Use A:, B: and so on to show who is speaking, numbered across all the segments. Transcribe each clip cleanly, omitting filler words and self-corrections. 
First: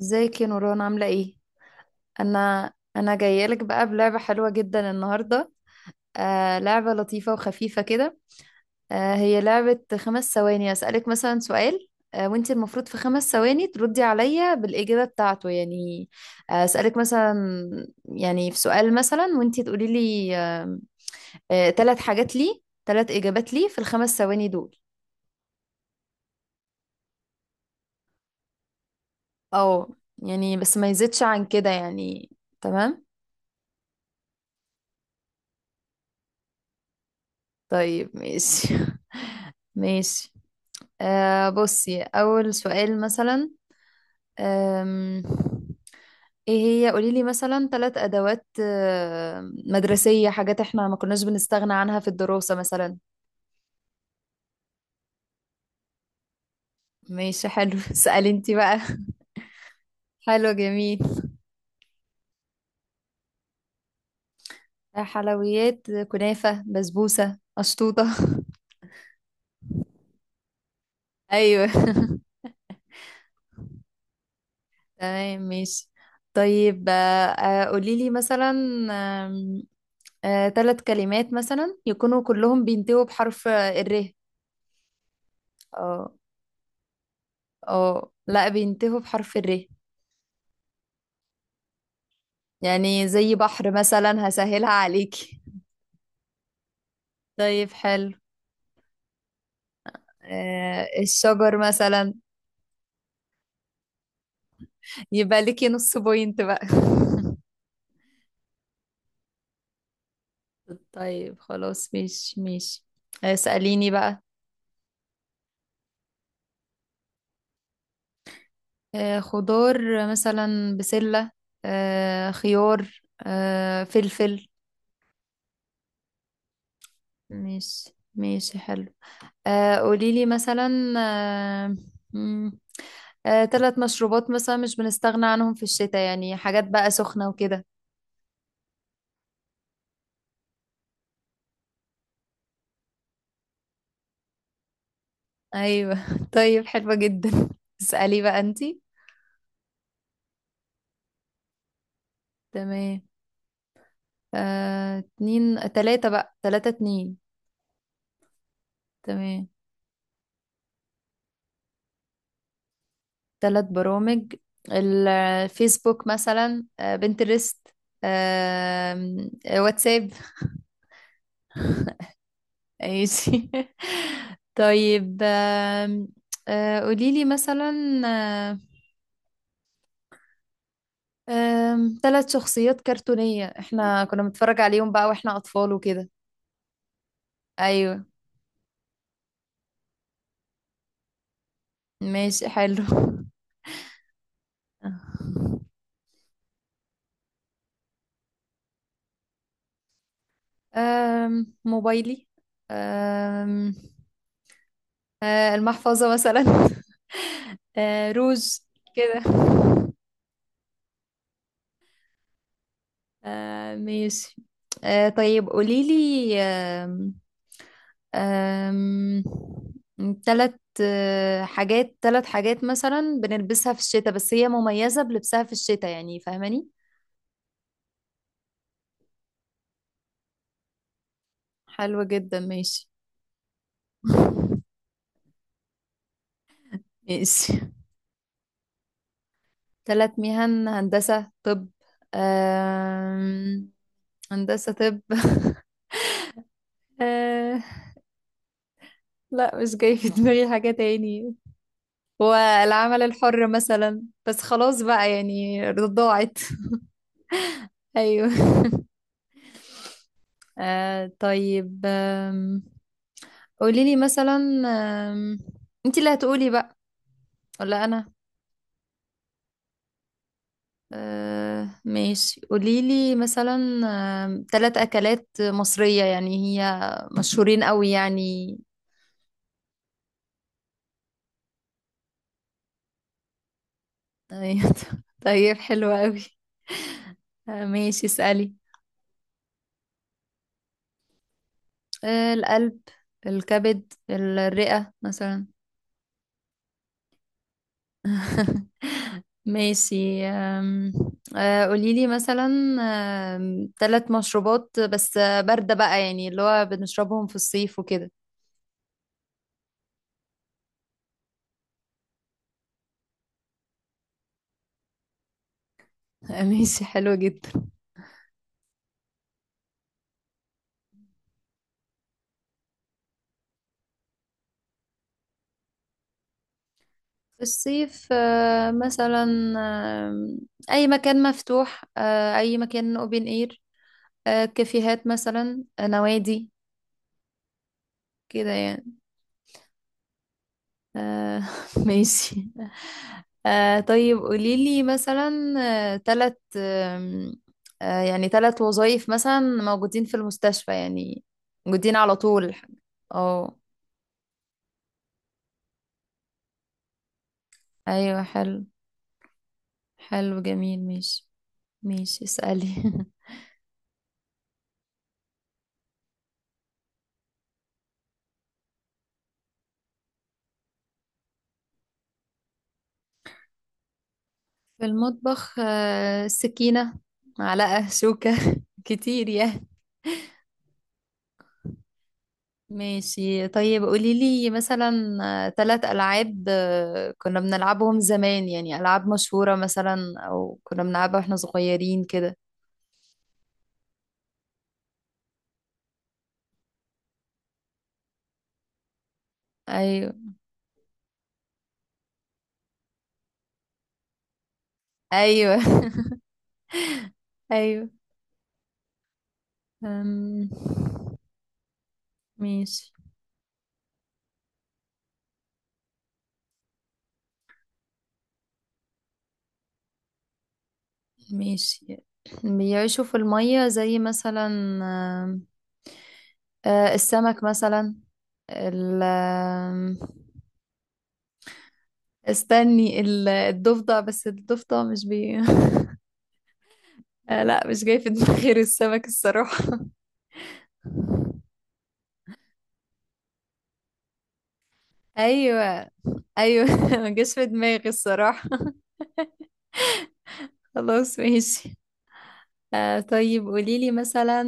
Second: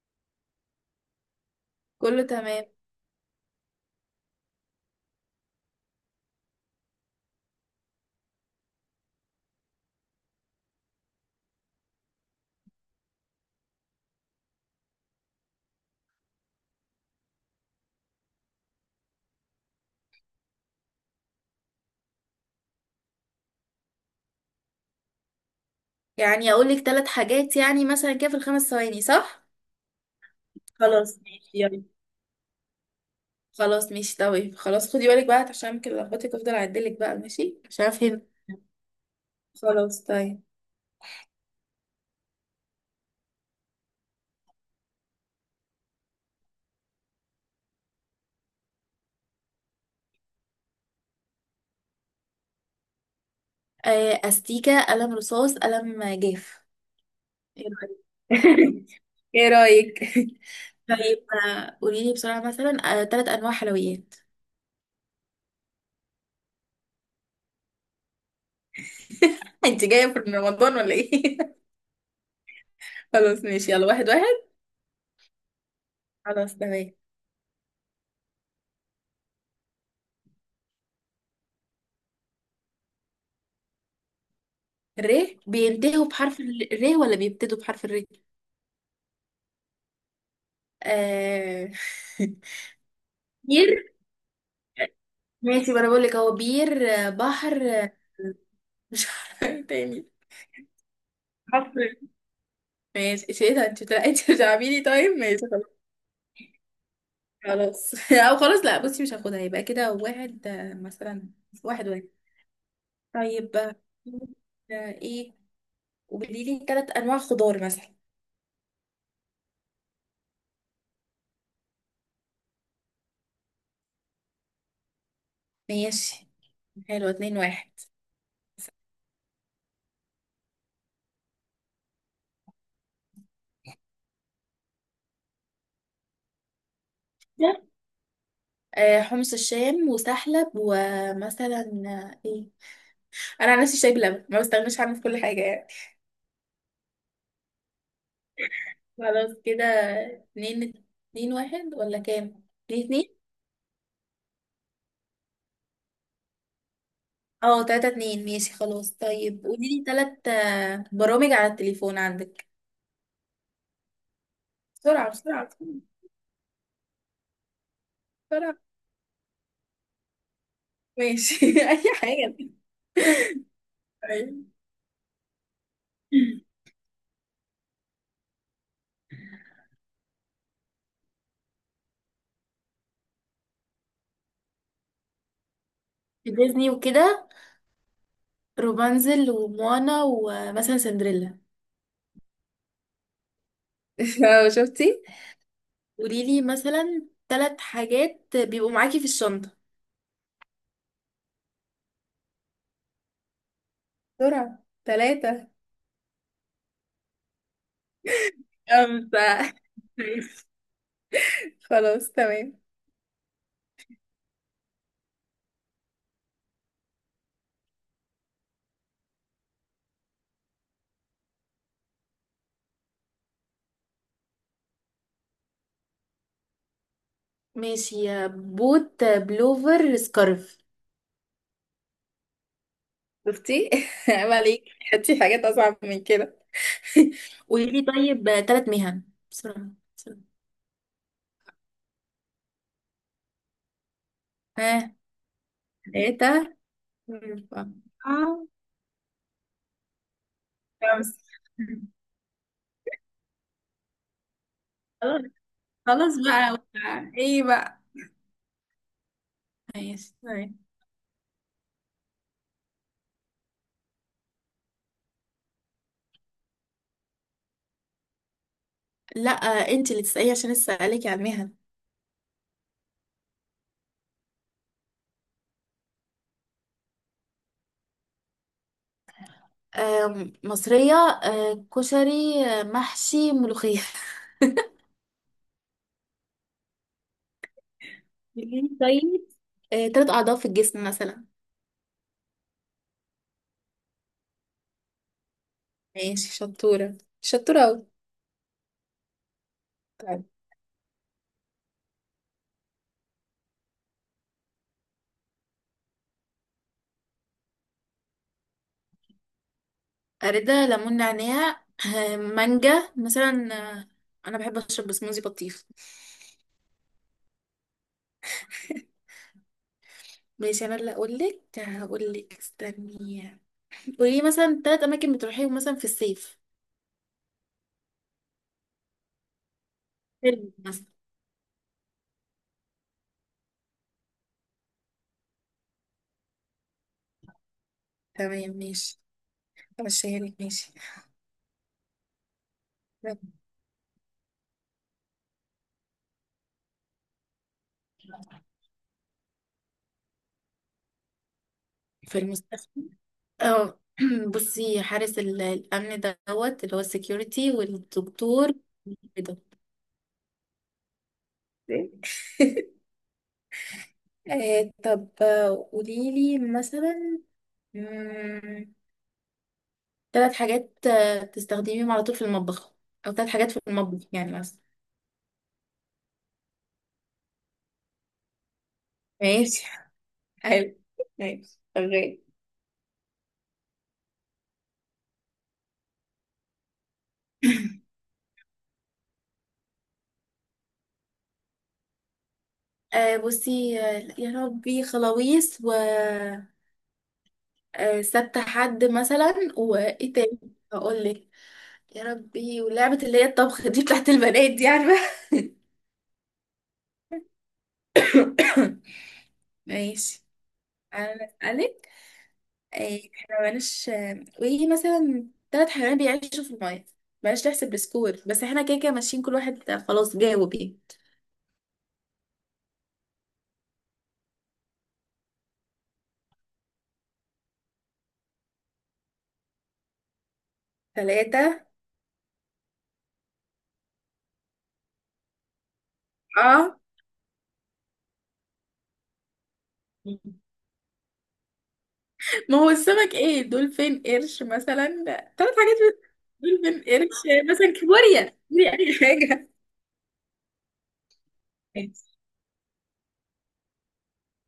A: ازيك يا نوران، عاملة ايه؟
B: كله تمام.
A: انا جاية لك بقى بلعبة حلوة جدا النهاردة. لعبة لطيفة وخفيفة كده. هي لعبة 5 ثواني، اسألك مثلا سؤال، وانت المفروض في 5 ثواني تردي عليا بالإجابة بتاعته يعني. اسألك مثلا، يعني في سؤال مثلا وانت تقولي لي ثلاث حاجات لي، ثلاث إجابات لي في ال5 ثواني دول.
B: يعني اقول لك ثلاث حاجات يعني مثلا كده في الخمس ثواني، صح؟
A: اه، يعني بس ما
B: خلاص
A: يزيدش عن
B: ماشي
A: كده
B: يلا.
A: يعني. تمام؟
B: خلاص ماشي طيب. خلاص خدي بالك بقى عشان ممكن لخبطك، افضل اعدلك بقى ماشي عشان
A: طيب
B: افهم.
A: ماشي.
B: خلاص
A: ماشي.
B: طيب.
A: بصي، أول سؤال مثلا، آم، ايه، هي قوليلي مثلا ثلاث أدوات مدرسية، حاجات احنا ما كناش بنستغنى عنها في الدراسة مثلا.
B: استيكة، قلم رصاص، قلم جاف.
A: ماشي
B: ايه
A: حلو. اسألي انتي بقى.
B: رأيك؟ ايه رايك؟
A: حلو جميل.
B: طيب. قولي لي بسرعه مثلا ثلاث انواع حلويات.
A: حلويات: كنافة، بسبوسة، أشطوطة.
B: انت جايه في رمضان ولا ايه؟
A: أيوه.
B: خلاص ماشي يلا، واحد واحد.
A: تمام ماشي.
B: خلاص
A: طيب،
B: تمام.
A: قوليلي مثلا ثلاث كلمات مثلا يكونوا كلهم بينتهوا بحرف الر.
B: ر. بينتهوا
A: آه،
B: بحرف ال ر ولا بيبتدوا بحرف ال ر؟
A: اه، لا، بينتهوا بحرف الر.
B: آه...
A: يعني زي بحر
B: بير.
A: مثلا، هسهلها عليكي.
B: ماشي، ما انا بقول لك، هو بير بحر
A: طيب حلو.
B: مش عارفه. إيه تاني؟
A: الشجر
B: حفر.
A: مثلا.
B: ماشي، ايه ده؟ انت انت بتلعبيني. طيب ماشي
A: يبقى
B: خلاص.
A: ليكي نص بوينت بقى.
B: خلاص او خلاص لا، بصي مش هاخدها. يبقى كده واحد مثلا
A: طيب
B: واحد
A: خلاص،
B: واحد.
A: مش.
B: طيب
A: اسأليني بقى.
B: ايه؟ وقولي لي ثلاث انواع خضار مثلا.
A: خضار مثلا، بسلة، خيار، فلفل.
B: ماشي حلو، اتنين واحد.
A: مش. ماشي حلو. قوليلي مثلا، آه، مم، تلات مشروبات مثلا مش بنستغنى عنهم في الشتاء، يعني حاجات بقى سخنة وكده.
B: حمص الشام وسحلب ومثلا آه، ايه انا عن نفسي شاي بلبن ما بستغناش عنه في كل حاجه يعني.
A: أيوة. طيب حلوة جدا. اسألي بقى انتي.
B: خلاص كده. اتنين. اتنين واحد ولا كام؟ اتنين
A: تمام.
B: اتنين؟
A: اتنين تلاتة بقى، تلاتة اتنين.
B: اه تلاتة اتنين ماشي خلاص. طيب
A: تمام.
B: قوليلي تلات برامج على التليفون عندك.
A: تلات برامج:
B: بسرعة بسرعة بسرعة.
A: الفيسبوك مثلا، بنترست،
B: بسرعة.
A: آم، آه، واتساب.
B: ماشي أي حاجة.
A: ماشي.
B: طيب.
A: طيب، آم، آه، قوليلي مثلا، آه، ثلاث شخصيات كرتونية احنا كنا بنتفرج عليهم بقى واحنا أطفال وكده.
B: ديزني وكده.
A: أيوة.
B: روبانزل وموانا ومثلا سندريلا.
A: ماشي حلو.
B: اه شفتي. قوليلي مثلا تلات حاجات بيبقوا معاكي في الشنطة.
A: موبايلي، أم
B: بسرعة. ثلاثة.
A: المحفظة مثلا، روز، كده.
B: خمسة. ماشي. خلاص تمام.
A: ماشي. طيب قوليلي، آم، آم، تلت حاجات، تلت حاجات مثلا بنلبسها في الشتاء بس هي مميزة بلبسها في الشتاء، يعني فاهماني.
B: ماشي، بوت، بلوفر، سكارف.
A: حلوة جدا ماشي.
B: شفتي؟ عيب عليك. حطي حاجات اصعب من كده.
A: ماشي.
B: قولي لي طيب ثلاث مهن. بسرعة.
A: تلت
B: بسرعة.
A: مهن: هندسة، طب، آم، هندسة
B: ها؟
A: طب.
B: ثلاثة.
A: آه،
B: أربعة.
A: لا مش جاي في دماغي حاجة
B: خمسة.
A: تاني. والعمل الحر مثلا، بس خلاص بقى
B: خلاص.
A: يعني ضاعت.
B: خلاص بقى. ايه بقى؟
A: ايوه.
B: ماشي طيب.
A: طيب، قولي لي مثلا، آم، انت اللي هتقولي بقى ولا انا؟
B: لا، انت اللي تسألي عشان لسه عليكي على المهن.
A: ماشي، قولي لي مثلا تلات اكلات مصرية، يعني هي مشهورين قوي يعني.
B: مصرية. كشري، محشي، ملوخية.
A: أيوة. طيب حلوة قوي. ماشي، اسألي.
B: قوليلي طيب ثلاث أعضاء في الجسم مثلا.
A: القلب، الكبد، الرئة مثلا.
B: ماشي، شطورة شطورة أوي. طيب.
A: ماشي، أم، آه، قوليلي مثلا ثلاث مشروبات بس باردة بقى، يعني اللي هو بنشربهم في الصيف وكده.
B: أريدة، ليمون، نعناع، مانجا مثلا. آه، أنا بحب أشرب سموزي بطيخ.
A: ماشي حلو جدا.
B: ماشي. أنا اللي أقولك. هقولك استني. قولي مثلا تلات أماكن بتروحيهم مثلا في الصيف.
A: في الصيف مثلا، آم،
B: فيلم
A: أي
B: مثلا.
A: مكان مفتوح، أي مكان open air، كافيهات مثلا، نوادي، كده
B: تمام
A: يعني.
B: ماشي. أمشيها لك ماشي.
A: آه. ماشي. طيب قوليلي مثلا تلت آم، آه يعني تلت وظائف مثلا موجودين في المستشفى، يعني موجودين على
B: في
A: طول.
B: المستشفى؟
A: اه.
B: اه. بصي، حارس الأمن دوت اللي هو السكيورتي،
A: ايوه
B: والدكتور.
A: حلو.
B: كده.
A: حلو جميل ماشي. ماشي اسألي.
B: طب قولي لي مثلا، مم، تلات حاجات تستخدميهم على طول في المطبخ. او تلات حاجات في المطبخ يعني مثلا.
A: في المطبخ سكينة، معلقة، شوكة. كتير يعني.
B: ماشي حلو. ماشي شغال.
A: ماشي طيب، قولي لي مثلا ثلاث ألعاب كنا بنلعبهم زمان يعني، ألعاب مشهورة مثلا أو كنا بنلعبها واحنا صغيرين كده.
B: بصي يا ربي، خلاويص، و سبت حد مثلا. وايه
A: أيوه.
B: تاني؟ هقول لك. يا ربي، ولعبة اللي هي الطبخ دي بتاعت البنات دي، عارفة؟
A: أيوه. أيوه.
B: ماشي.
A: أم...
B: انا اسألك.
A: ماشي.
B: إيه، احنا مالناش وايه مثلا؟ ثلاث حيوانات بيعيشوا في المية. بلاش تحسب السكور، بس احنا كده كده ماشيين. كل واحد خلاص جاوب ايه.
A: ماشي. بيعيشوا في المية زي مثلا، آم، آه، السمك مثلا، ال آم،
B: ثلاثة.
A: استني، الضفدع، بس الضفدع مش بي.
B: اه،
A: لا مش جاي في دماغي غير السمك الصراحة.
B: ما هو السمك، ايه، دولفين، قرش مثلا. ثلاث حاجات
A: ايوه.
B: بس.
A: ايوه.
B: دولفين،
A: ما جاش
B: قرش
A: في
B: مثلا،
A: دماغي
B: كابوريا
A: الصراحة.
B: دي، اي حاجة.
A: خلاص ماشي. طيب قوليلي مثلا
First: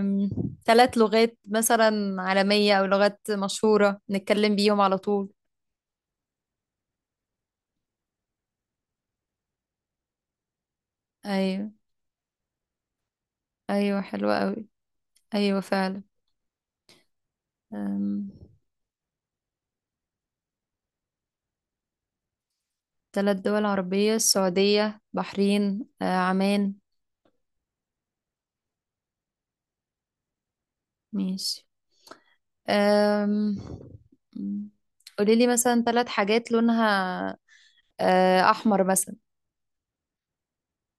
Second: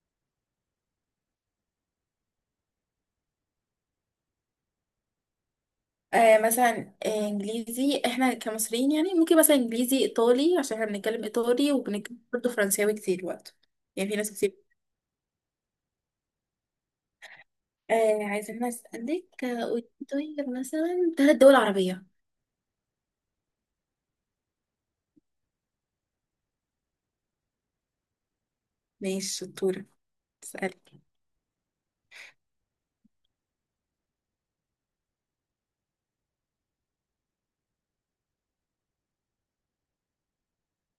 A: آم، ثلاث لغات مثلا عالمية او لغات مشهورة نتكلم بيهم على طول.
B: مثلا انجليزي، احنا كمصريين يعني ممكن مثلا انجليزي، ايطالي، عشان احنا بنتكلم
A: ايوه.
B: ايطالي وبنتكلم برضه فرنساوي كتير برضه.
A: ايوه
B: يعني في ناس
A: حلوة
B: كتير.
A: قوي. ايوه فعلا.
B: عايزة أنا أسألك قولي طيب مثلا ثلاث دول عربية.
A: ثلاث دول عربية: السعودية، بحرين، عمان.
B: ماشي شطورة. اسألك.
A: ماشي. أم... قولي لي مثلا ثلاث حاجات لونها احمر مثلا.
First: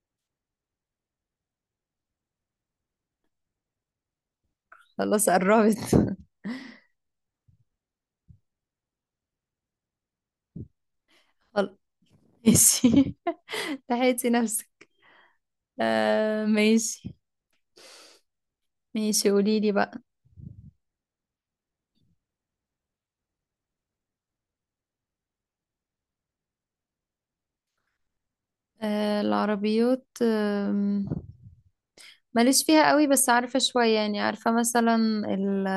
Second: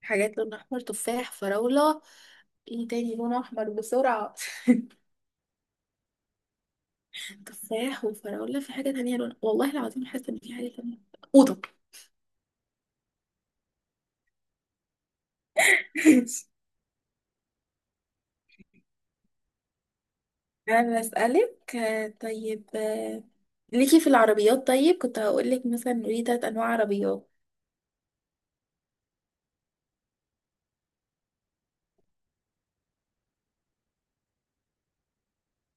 B: حاجات لون أحمر، تفاح، فراولة. ايه تاني لون أحمر؟ بسرعة.
A: خلاص قربت.
B: تفاح وفراولة. في حاجة تانية لون، والله العظيم حاسة إن في حاجة تانية. أوضة.
A: خلاص ماشي. لحقتي نفسك. ماشي. ماشي قولي لي بقى.
B: أنا بسألك طيب ليكي في العربيات. طيب كنت هقولك مثلا، قولي تلات أنواع عربيات.
A: العربيات، ماليش فيها قوي بس عارفة شوية يعني، عارفة مثلا ال،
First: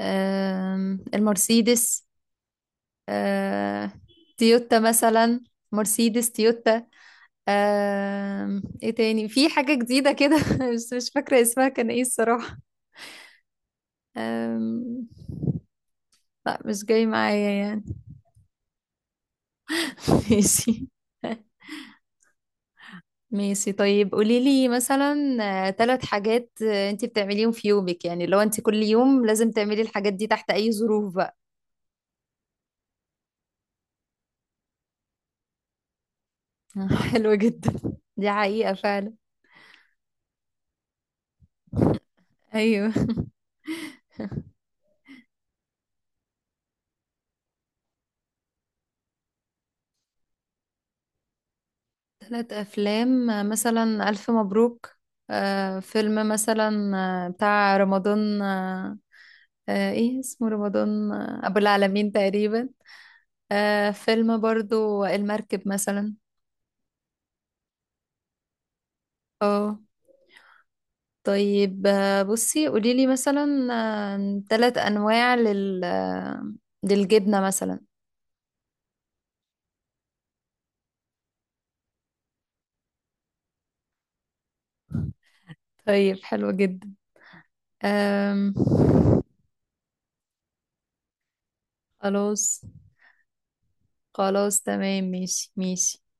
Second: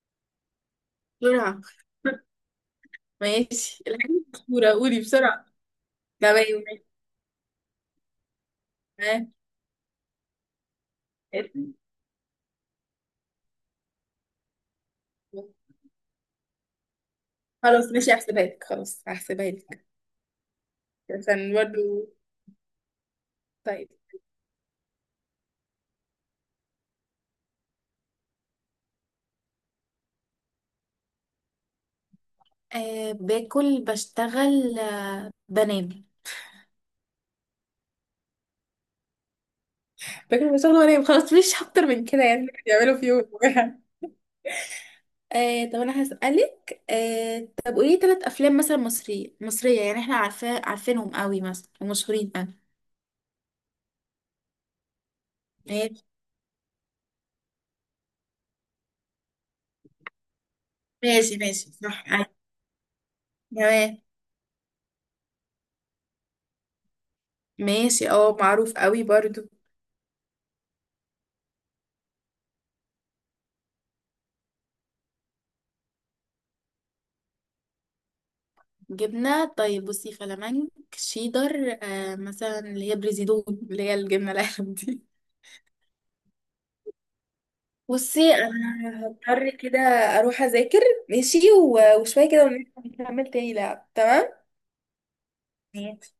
B: بسرعة.
A: المرسيدس،
B: ماشي
A: آه،
B: الحاجة مشهورة،
A: تويوتا
B: قولي
A: مثلا،
B: بسرعة.
A: مرسيدس
B: تمام
A: تويوتا.
B: ماشي.
A: ايه تاني، في حاجة جديدة كده بس مش فاكرة اسمها كان ايه الصراحة. آم،
B: آه.
A: لا مش جاي معايا يعني.
B: خلاص ماشي هحسبها لك، خلاص هحسبها لك
A: ماشي.
B: عشان برضه.
A: ماشي
B: طيب.
A: طيب قولي لي مثلا ثلاث حاجات انت بتعمليهم في يومك، يعني لو انت كل يوم لازم تعملي الحاجات دي تحت اي ظروف بقى.
B: أه باكل، بشتغل، أه بنام.
A: حلوة جدا. دي حقيقة فعلا.
B: فاكر بشغل وانام، خلاص، مش اكتر من كده يعني
A: ايوه.
B: بيعملوا في يوم. طب انا هسألك طب قولي ثلاث افلام مثلا مصرية، مصرية يعني احنا عارفاه عارفينهم قوي مثلا ومشهورين قوي.
A: ثلاث افلام مثلا الف مبروك،
B: ماشي
A: فيلم مثلا بتاع رمضان، ايه اسمه، رمضان
B: ماشي
A: ابو
B: ماشي صح
A: العالمين تقريبا. آه،
B: تمام
A: فيلم برضو المركب مثلا.
B: ماشي. اه، معروف قوي برضو.
A: اه. طيب بصي قوليلي مثلا ثلاث انواع لل للجبنة مثلا.
B: جبنة. طيب بصي، فلامنك، شيدر، أه مثلا اللي هي بريزيدون اللي هي الجبنة القلم دي.
A: طيب حلو جدا.
B: بصي
A: آم،
B: انا هضطر كده اروح اذاكر. ماشي وشويه كده
A: خلاص.
B: ونكمل تاني لعب. تمام
A: خلاص تمام ماشي ماشي.
B: ماشي.